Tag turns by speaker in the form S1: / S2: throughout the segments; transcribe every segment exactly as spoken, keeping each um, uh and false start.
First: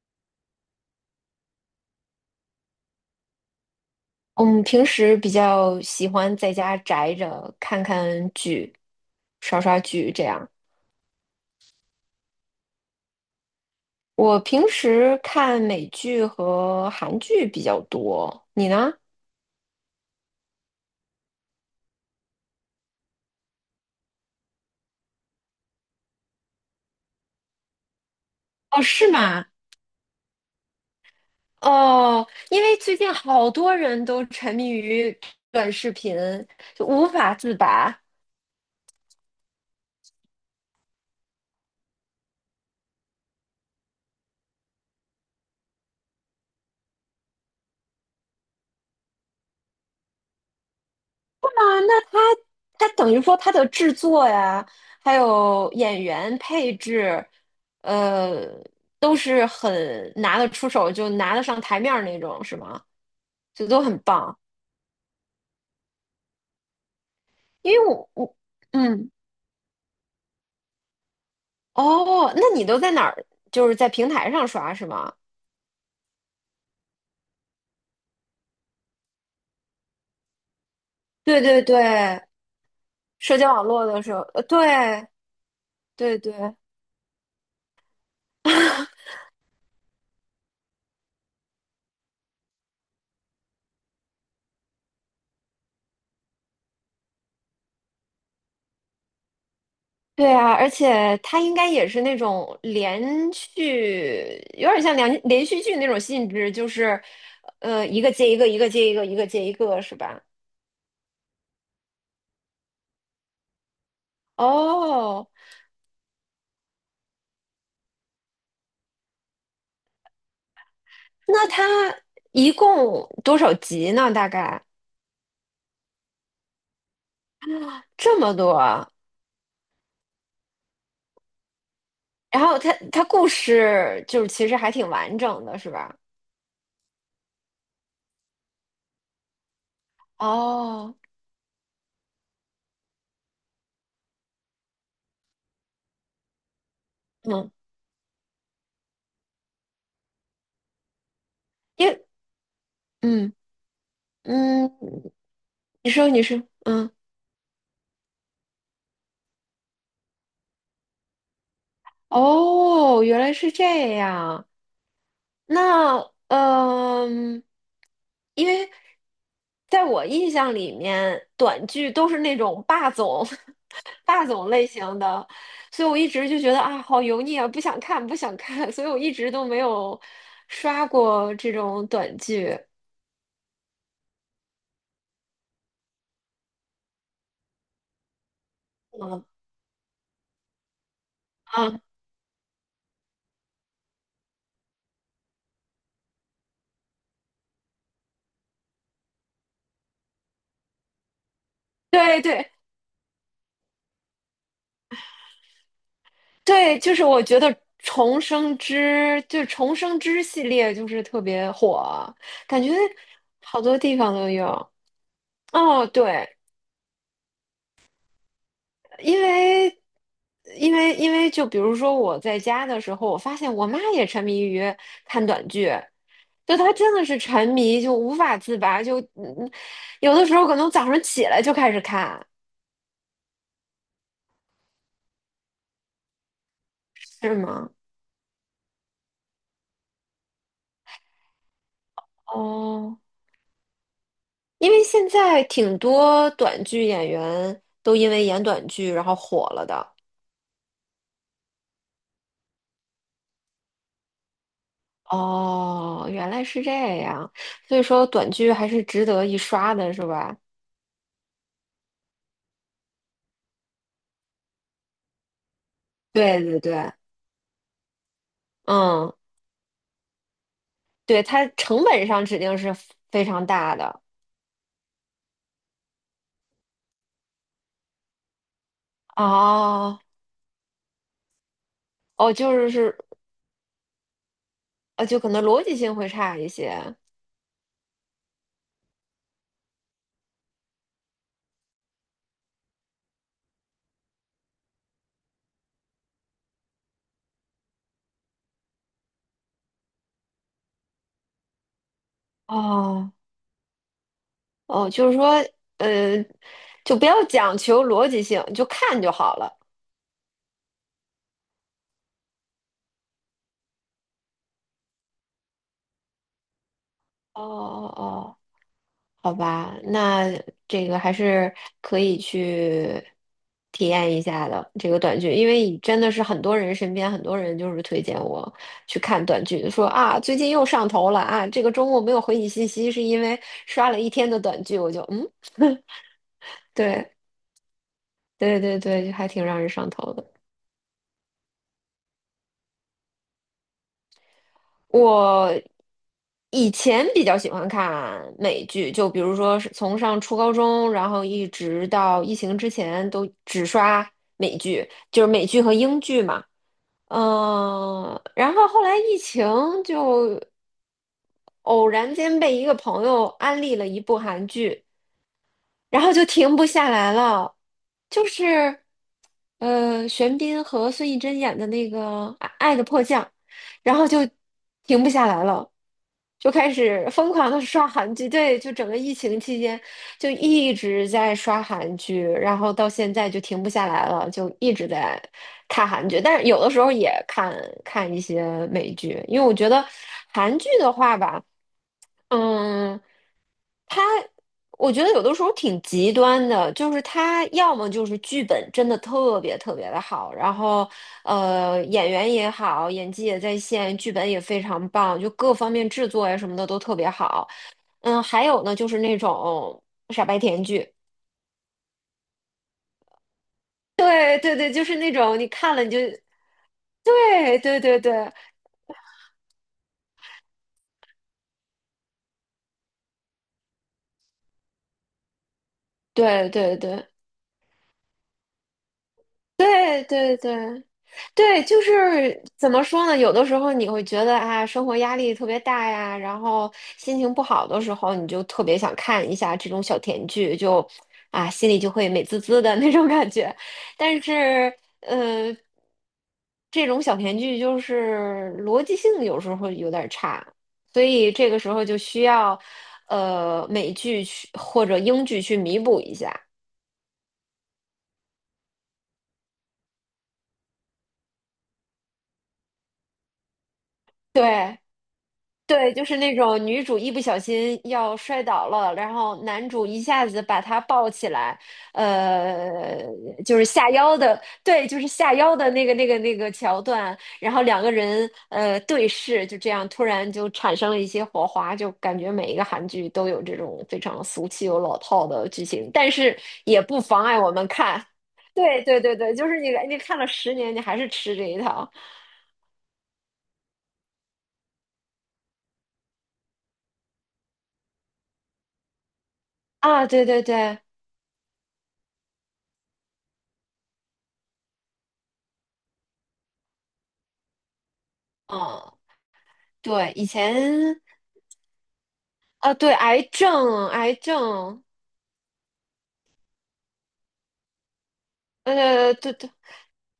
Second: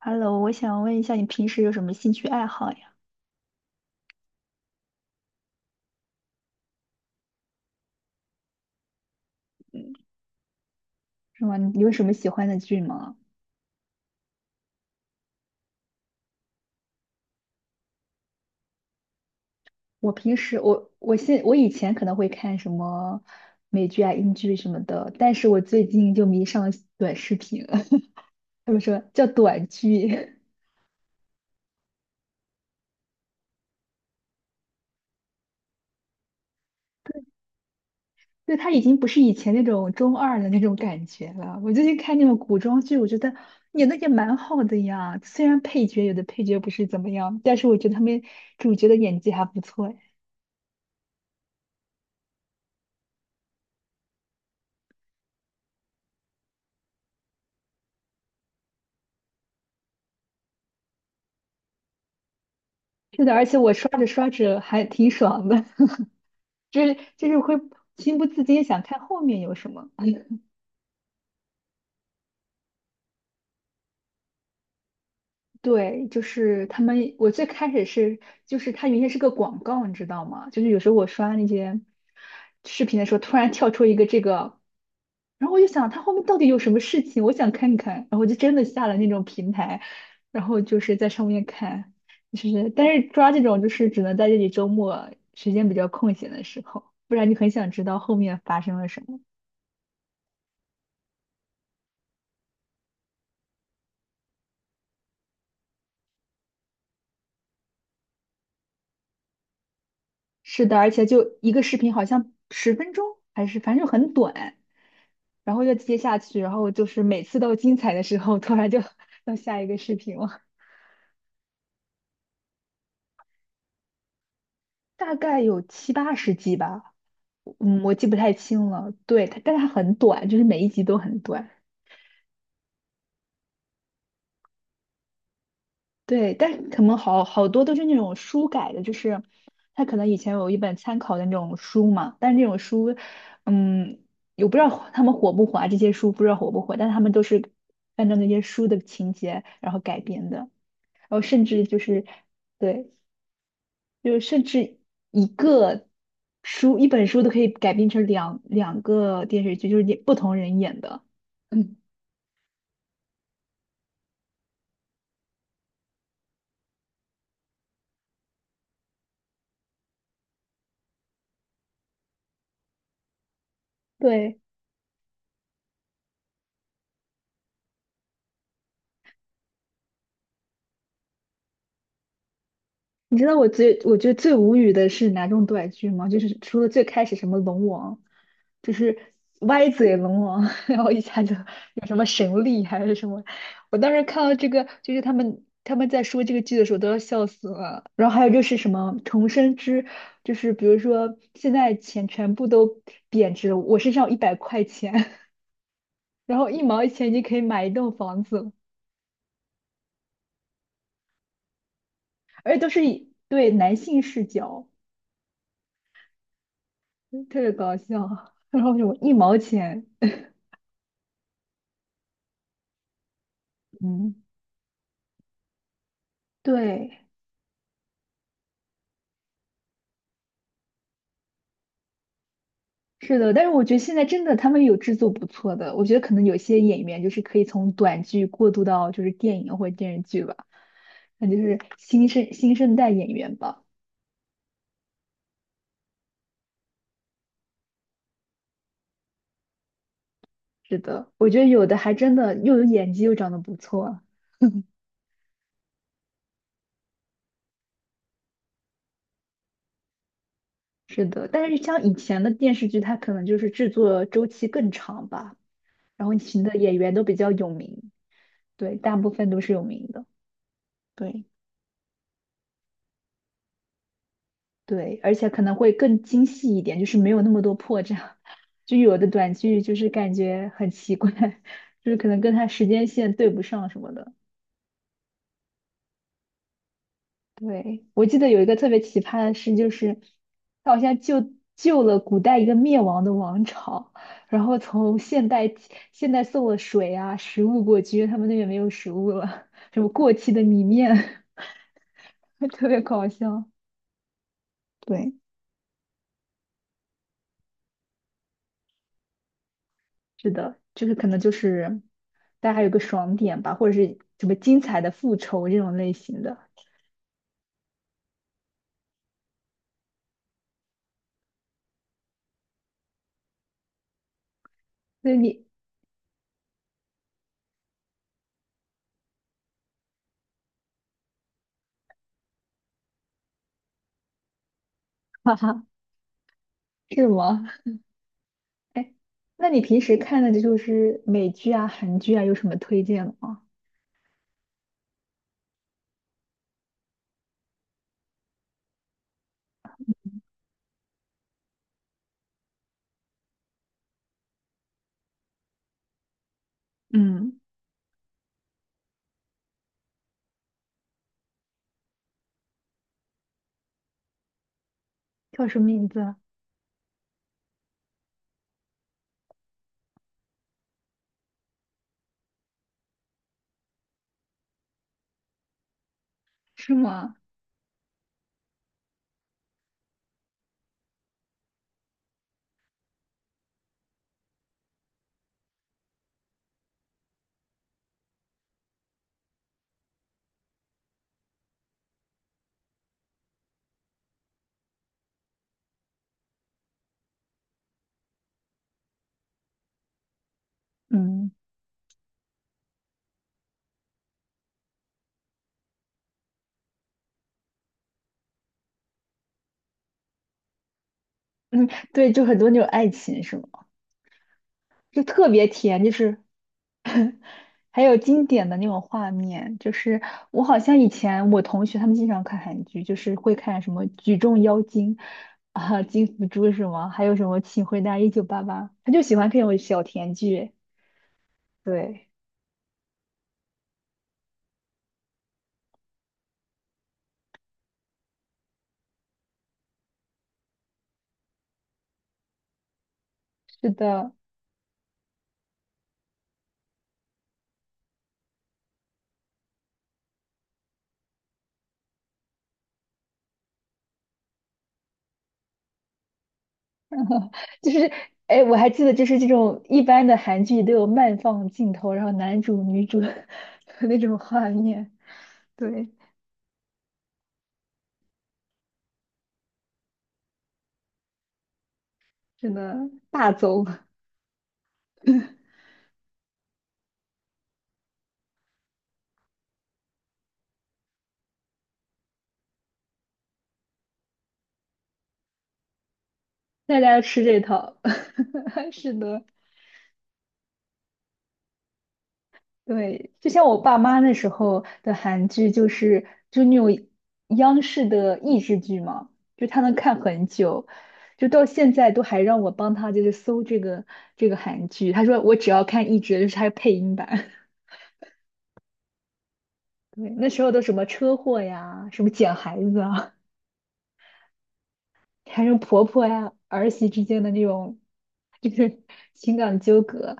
S1: Hello，我想问一下，你平时有什么兴趣爱好呀？
S2: 我们平时比较喜欢在家宅着，看看剧，刷刷剧这样。
S1: 是吗？你有什么喜欢的剧吗？
S2: 我平时看美剧和韩剧比较多，你呢？
S1: 我平时，我我现我以前可能会看什么美剧啊、英剧什么的，但是我最近就迷上了短视频了 他们
S2: 哦，
S1: 说
S2: 是
S1: 叫
S2: 吗？
S1: 短剧，
S2: 哦，因为最近好多人都沉迷于短视频，就无法自拔。
S1: 对，它已经不是以前那种中二的那种感觉了。我最近看那种古装剧，我觉得演的也蛮好的呀。虽然配角有的配角不是怎么样，但是我觉得他们主角的演技还不错哎。
S2: 啊，那它它等于说它的制作呀，还有演员配置，呃，都是很拿得出手，就拿得上台面儿那种，是吗？
S1: 是的，而且
S2: 就
S1: 我
S2: 都
S1: 刷
S2: 很
S1: 着刷
S2: 棒。
S1: 着还挺爽的。就是就是会
S2: 因为我
S1: 情不
S2: 我
S1: 自禁想看
S2: 嗯。
S1: 后面有什么。
S2: 哦，那你都在哪儿？就是在平台上刷是吗？
S1: 对，就是他们，我最开始是，就是它原先是个广告，你知道吗？就是有时候我刷
S2: 对
S1: 那
S2: 对
S1: 些
S2: 对，
S1: 视频的时候，突
S2: 社
S1: 然
S2: 交网
S1: 跳
S2: 络
S1: 出一
S2: 的
S1: 个
S2: 时候，
S1: 这
S2: 呃，
S1: 个，
S2: 对
S1: 然后我就想它后
S2: 对
S1: 面到底
S2: 对，
S1: 有什么事情，我想看看，然后我就真的下了 那种平台，然后就是在上面看，就是但是抓这种就是只能在这里周末时间比较空闲的时候，不然你很想知道后面发生了什么。
S2: 对啊，而且它应该也是那种连续，有点像连连续剧那种性质，就是，呃，一个接一个，一个接一个，一个接一个，是吧？
S1: 是的，而且就一个视频，好像十分钟还是反正就很短，
S2: 哦，
S1: 然后就接下去，然后就是每次都精彩的时候，突然就 到下一个视频了，
S2: 那它一共多少集呢？大概
S1: 大概有七八十集吧，嗯，我记不
S2: 这么
S1: 太
S2: 多
S1: 清
S2: 啊。
S1: 了。对，它，但它很短，就是每一集都很短。
S2: 然后它它故事就是其实还挺完整的，是吧？
S1: 对，但可能好好多都是那种书改的，就是他可能以前有一本
S2: 哦，
S1: 参考的那种书嘛，但是那种书，嗯，我不知道火他们火不火啊，这些书不知道火不火，但他们都是
S2: 嗯，
S1: 按照那些书的情节然后改编的，然后甚至就
S2: 因
S1: 是
S2: 为，
S1: 对，
S2: 嗯
S1: 就是甚
S2: 嗯，
S1: 至一个
S2: 你说你说，
S1: 书一
S2: 嗯，
S1: 本书都可以改编成两两个电视剧，就是也不同人演的，嗯，
S2: 哦，原来是这样。那嗯，因为在我印象里面，短剧都是那种霸总 霸
S1: 对。
S2: 总类型的，所以我一直就觉得啊，好油腻啊，不想看，不想看，所以我一直都没有刷过这种短剧。
S1: 你知道我最我觉得最无语的是哪种短剧吗？就是除了最开始什么龙王，就是
S2: 嗯
S1: 歪嘴龙王，然后一下就
S2: 啊，
S1: 有什么神力还是什么，我当时看到这个，就是他们他们在说这个剧的时候都要笑死了。然后还有就是什么重生之，就是比如说现在钱
S2: 对
S1: 全部
S2: 对
S1: 都贬值了，我身上有一百块钱，然后一
S2: 对，
S1: 毛
S2: 就是
S1: 钱就
S2: 我
S1: 可
S2: 觉
S1: 以
S2: 得
S1: 买一栋
S2: 《重
S1: 房子了，
S2: 生之》就《重生之》系列就是特别火，
S1: 而且
S2: 感
S1: 都
S2: 觉
S1: 是以对
S2: 好
S1: 男
S2: 多地
S1: 性
S2: 方
S1: 视
S2: 都
S1: 角。
S2: 有。哦，对。
S1: 特别搞笑，然后有一
S2: 因
S1: 毛
S2: 为
S1: 钱，
S2: 因为因为就比如说我在家的时候，我发现我妈 也
S1: 嗯，
S2: 沉迷于看短剧，就她真
S1: 对，
S2: 的是沉迷，就无法自拔，就嗯，有的时候可能早上起来就开始看，
S1: 是的，但是我觉得现在真的他们有制作不错的，我觉得可能有些演员就是
S2: 是
S1: 可以
S2: 吗？
S1: 从短剧过渡到就是电影或者电视剧吧，那就是新生新生代
S2: 哦，
S1: 演员吧，
S2: 因为现在挺多短剧演员都因为演短剧然后火了的。
S1: 是的，我觉得有的还真的又有演技又长得不错，
S2: 哦，原来是这样，所以说短剧还是值得一刷的，是吧？
S1: 是的，但是像以前的电视剧，它可能就是制作周期更长吧，然后
S2: 对
S1: 请的
S2: 对
S1: 演
S2: 对，
S1: 员都比较有名，对，大部
S2: 嗯。
S1: 分都是有名的，
S2: 对，
S1: 对。
S2: 它成本上指定是非常大的。
S1: 对，而且可能会更精细一点，就是没有那么多破绽。就有的短剧就是
S2: 哦
S1: 感觉很奇怪，就是可能
S2: 哦，
S1: 跟它
S2: 就
S1: 时
S2: 是
S1: 间
S2: 是
S1: 线对不上什么的。
S2: 呃，就可能逻辑性会差一些。
S1: 对，我记得有一个特别奇葩的事，就是他好像救救了古代一个灭亡的王朝，然后从现代现代送了水啊、食物过去，因为他们那边没有食物了，什么过期的米面，特别搞
S2: 哦
S1: 笑。
S2: 哦，就
S1: 对。
S2: 是说，呃，就不要讲求逻辑性，就看就好了。
S1: 是的，就是可能就是大家有个爽点吧，或者是什么精彩的复仇这种类型的。
S2: 哦哦哦。好吧，那这个还是可以去体验一下的这个
S1: 那
S2: 短剧，
S1: 你，
S2: 因为真的是很多人身边很多人就是推荐我去看短剧，说啊最近又上头了啊，这个周末没有回你信息是因为刷了一天的短剧，我就 嗯，
S1: 哈哈，是
S2: 对
S1: 吗？
S2: 对对
S1: 哎，
S2: 对，就还挺
S1: 那
S2: 让
S1: 你
S2: 人
S1: 平
S2: 上
S1: 时
S2: 头
S1: 看的
S2: 的。
S1: 这就是美剧啊、韩剧啊，有什么推荐的吗？
S2: 我以前比较喜欢看美剧，就比如说是从上初高中，然后一直到疫情之前，都只刷美剧，就是美剧和英剧嘛。
S1: 嗯，
S2: 嗯，然后后来疫情就偶然间被一个朋友安利了一部韩剧，
S1: 叫什么名字
S2: 然后
S1: 啊
S2: 就停不下来了，就是呃，玄彬和孙艺珍演的那个《爱爱的迫降》，然后就停不下来了。就开
S1: 是
S2: 始
S1: 吗？
S2: 疯狂的刷韩剧，对，就整个疫情期间就一直在刷韩剧，然后到现在就停不下来了，就一直在看韩剧，但是有的时候也看看一些美剧，因为我觉得韩剧的话吧。嗯。我觉得有的时候挺极端的，就是他要么就是剧本真的特别特别的好，然后
S1: 嗯
S2: 呃演员也好，演技也在线，剧本也非常棒，就各方面制作呀什么的都特别好。嗯，还有呢就是那种傻白甜剧，
S1: 嗯，对，就很多那种爱情是吗？
S2: 对对对，就是
S1: 就
S2: 那
S1: 特
S2: 种
S1: 别
S2: 你看
S1: 甜，
S2: 了
S1: 就
S2: 你就
S1: 是
S2: 对对
S1: 还有
S2: 对
S1: 经
S2: 对
S1: 典的那种画面，就是我好像以前我同学他们经常看韩剧，就是会看什么《举重妖精》啊，《金福珠》
S2: 对
S1: 什
S2: 对
S1: 么，还
S2: 对
S1: 有什么《请回答一九八八》，他就喜欢这种小
S2: 对
S1: 甜
S2: 对
S1: 剧。
S2: 对。对，就
S1: 对，
S2: 是怎么说呢？有的时候你会觉得啊，生活压力特别大呀，然后心情不好的时候，你就特别想看一下这种小甜剧，就啊，心里就会美滋滋的那种感觉。
S1: 是的，
S2: 但是，呃，这种小甜剧就是逻辑性有时候会有点儿差，所以这个时候就需要呃美剧去或者英剧去弥补一下。
S1: 就是哎，我还记得就是这种一般的韩剧都有慢放镜头，然后男主女主 那种画
S2: 对。
S1: 面，对，
S2: 对，就是那种女主一不小心要摔倒了，然后男主一下子把她抱起来，
S1: 真的
S2: 呃，
S1: 大
S2: 就是
S1: 走。
S2: 下腰的，对，就是下 腰的那个那个那个桥段，然后两个人呃对视，就这样突然就产生了一些火花，就感觉每一个韩剧都有这种非常俗气又老套的剧情，但是
S1: 大
S2: 也不
S1: 家
S2: 妨
S1: 吃
S2: 碍
S1: 这
S2: 我们
S1: 套，
S2: 看。对
S1: 是
S2: 对对
S1: 的，
S2: 对，就是你你看了十年，你还是吃这一套
S1: 对，就像我爸妈那时候的韩剧，就是就那种央视的益智剧嘛，就他能看
S2: 啊！对
S1: 很
S2: 对
S1: 久，
S2: 对。
S1: 就到现在都还让我帮他就是搜这个这个韩剧，他说我只要看益智的就是他配音版。
S2: 嗯，
S1: 对，
S2: 对，以
S1: 那时候都什么
S2: 前
S1: 车祸呀，什么捡孩
S2: 啊，
S1: 子
S2: 对，
S1: 啊，
S2: 癌症，癌症，
S1: 还有婆婆呀、儿媳之间的那种 就是
S2: 呃，对
S1: 情
S2: 对
S1: 感纠葛，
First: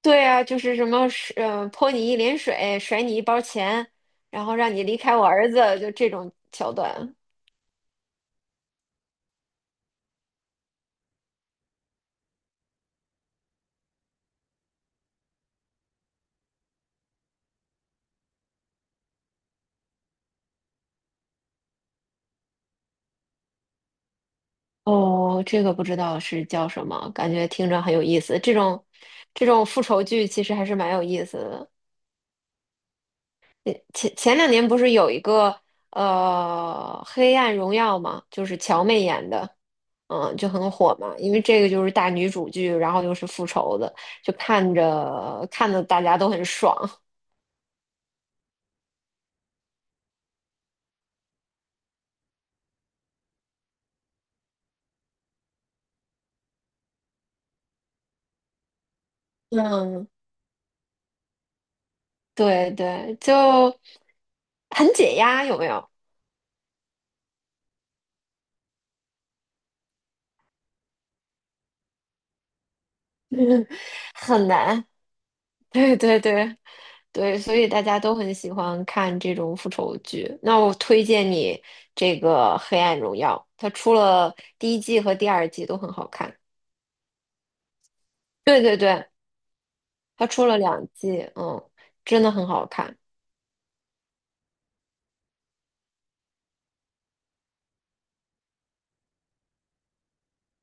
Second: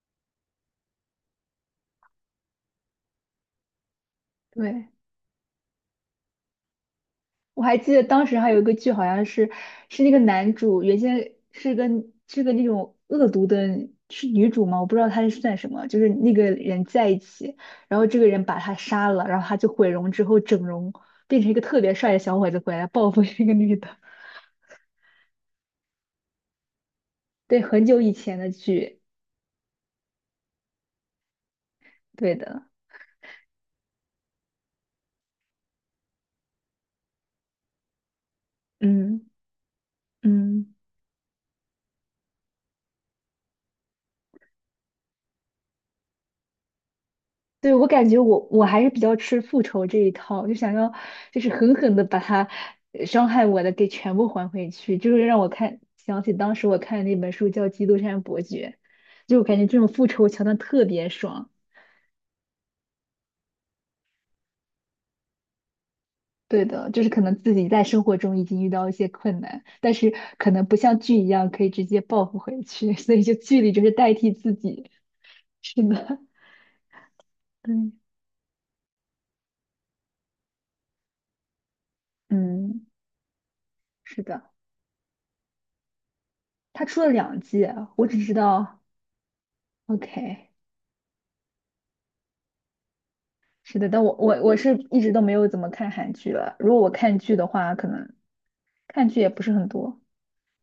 S2: 对啊，就是什么是，呃，泼你一脸水，甩你一包钱，然后让你
S1: 对。
S2: 离开我儿子，就这种桥段。
S1: 我还记得当时还有一个剧，好像是是那个男主原先是个是个那种恶毒的，是女主吗？我不知道他是算什么，就是那个人在一起，然后这个人把他杀了，然后他就毁容之后整容，变成一个特别帅的小伙子回来报复这个女的。
S2: 哦，这个不知道是叫什么，感觉
S1: 对，
S2: 听着
S1: 很
S2: 很
S1: 久
S2: 有
S1: 以
S2: 意
S1: 前
S2: 思。
S1: 的
S2: 这种
S1: 剧，
S2: 这种复仇剧其实还是蛮有意思的。
S1: 对的，
S2: 前前两年不是有一个呃《黑暗荣耀》嘛，就是乔妹
S1: 嗯
S2: 演的，嗯，就很
S1: 嗯。
S2: 火嘛。因为这个就是大女主剧，然后又是复仇的，就看着看的大家都很爽。
S1: 对，我感觉我我还是比较吃复仇这一套，就想要就是狠狠的把他呃伤害我的给全部还回去，就是让我看想起当时我看的那本书叫《基督山伯爵》，就我感觉这种复
S2: 嗯，
S1: 仇桥段特别爽。
S2: 对对，就很解压，有没有？
S1: 对的，就是可能自己在生活中已经遇到一些困难，但是可能不像剧一样可以直接报复回去，所以就剧 里就是代替
S2: 很
S1: 自
S2: 难，
S1: 己。是
S2: 对
S1: 的，
S2: 对对。对，所以大
S1: 对，
S2: 家都很喜欢看这种复仇剧。那我推荐你这个《黑
S1: 嗯，
S2: 暗荣耀》，它出
S1: 是
S2: 了
S1: 的，
S2: 第一季和第二季都很好看。
S1: 他出了两季啊，我只知
S2: 对对
S1: 道
S2: 对，它出
S1: ，OK。
S2: 了两季，嗯，真的很好看。
S1: 是的，但我我我是一直都没有怎么看韩剧了。如果我看剧的话，可能看剧也不是很多，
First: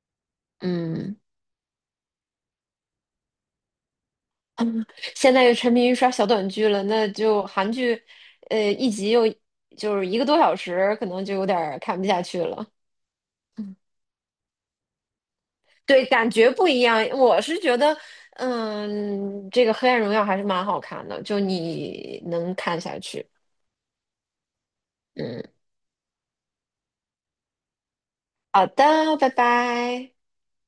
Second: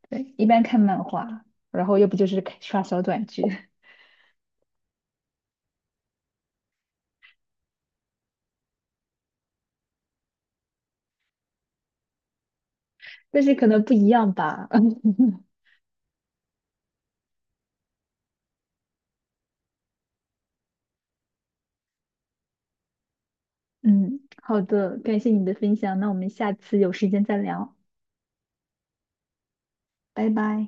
S1: 对，一般看漫
S2: 嗯，
S1: 画，然后要不就是看刷小短剧，
S2: 现在又沉迷于刷小短剧了，那就韩剧，呃，一集又就是一个多小时，可能就有点儿看不下去了。
S1: 但是可
S2: 嗯，
S1: 能不一样吧。
S2: 对，感觉不一样。我是觉得，嗯，这个《黑暗荣耀》还是蛮好看的，就你能看下去。
S1: 嗯，好的，感谢你的
S2: 嗯，
S1: 分享，那我们下次有时间再聊，
S2: 好的，拜拜。
S1: 拜拜。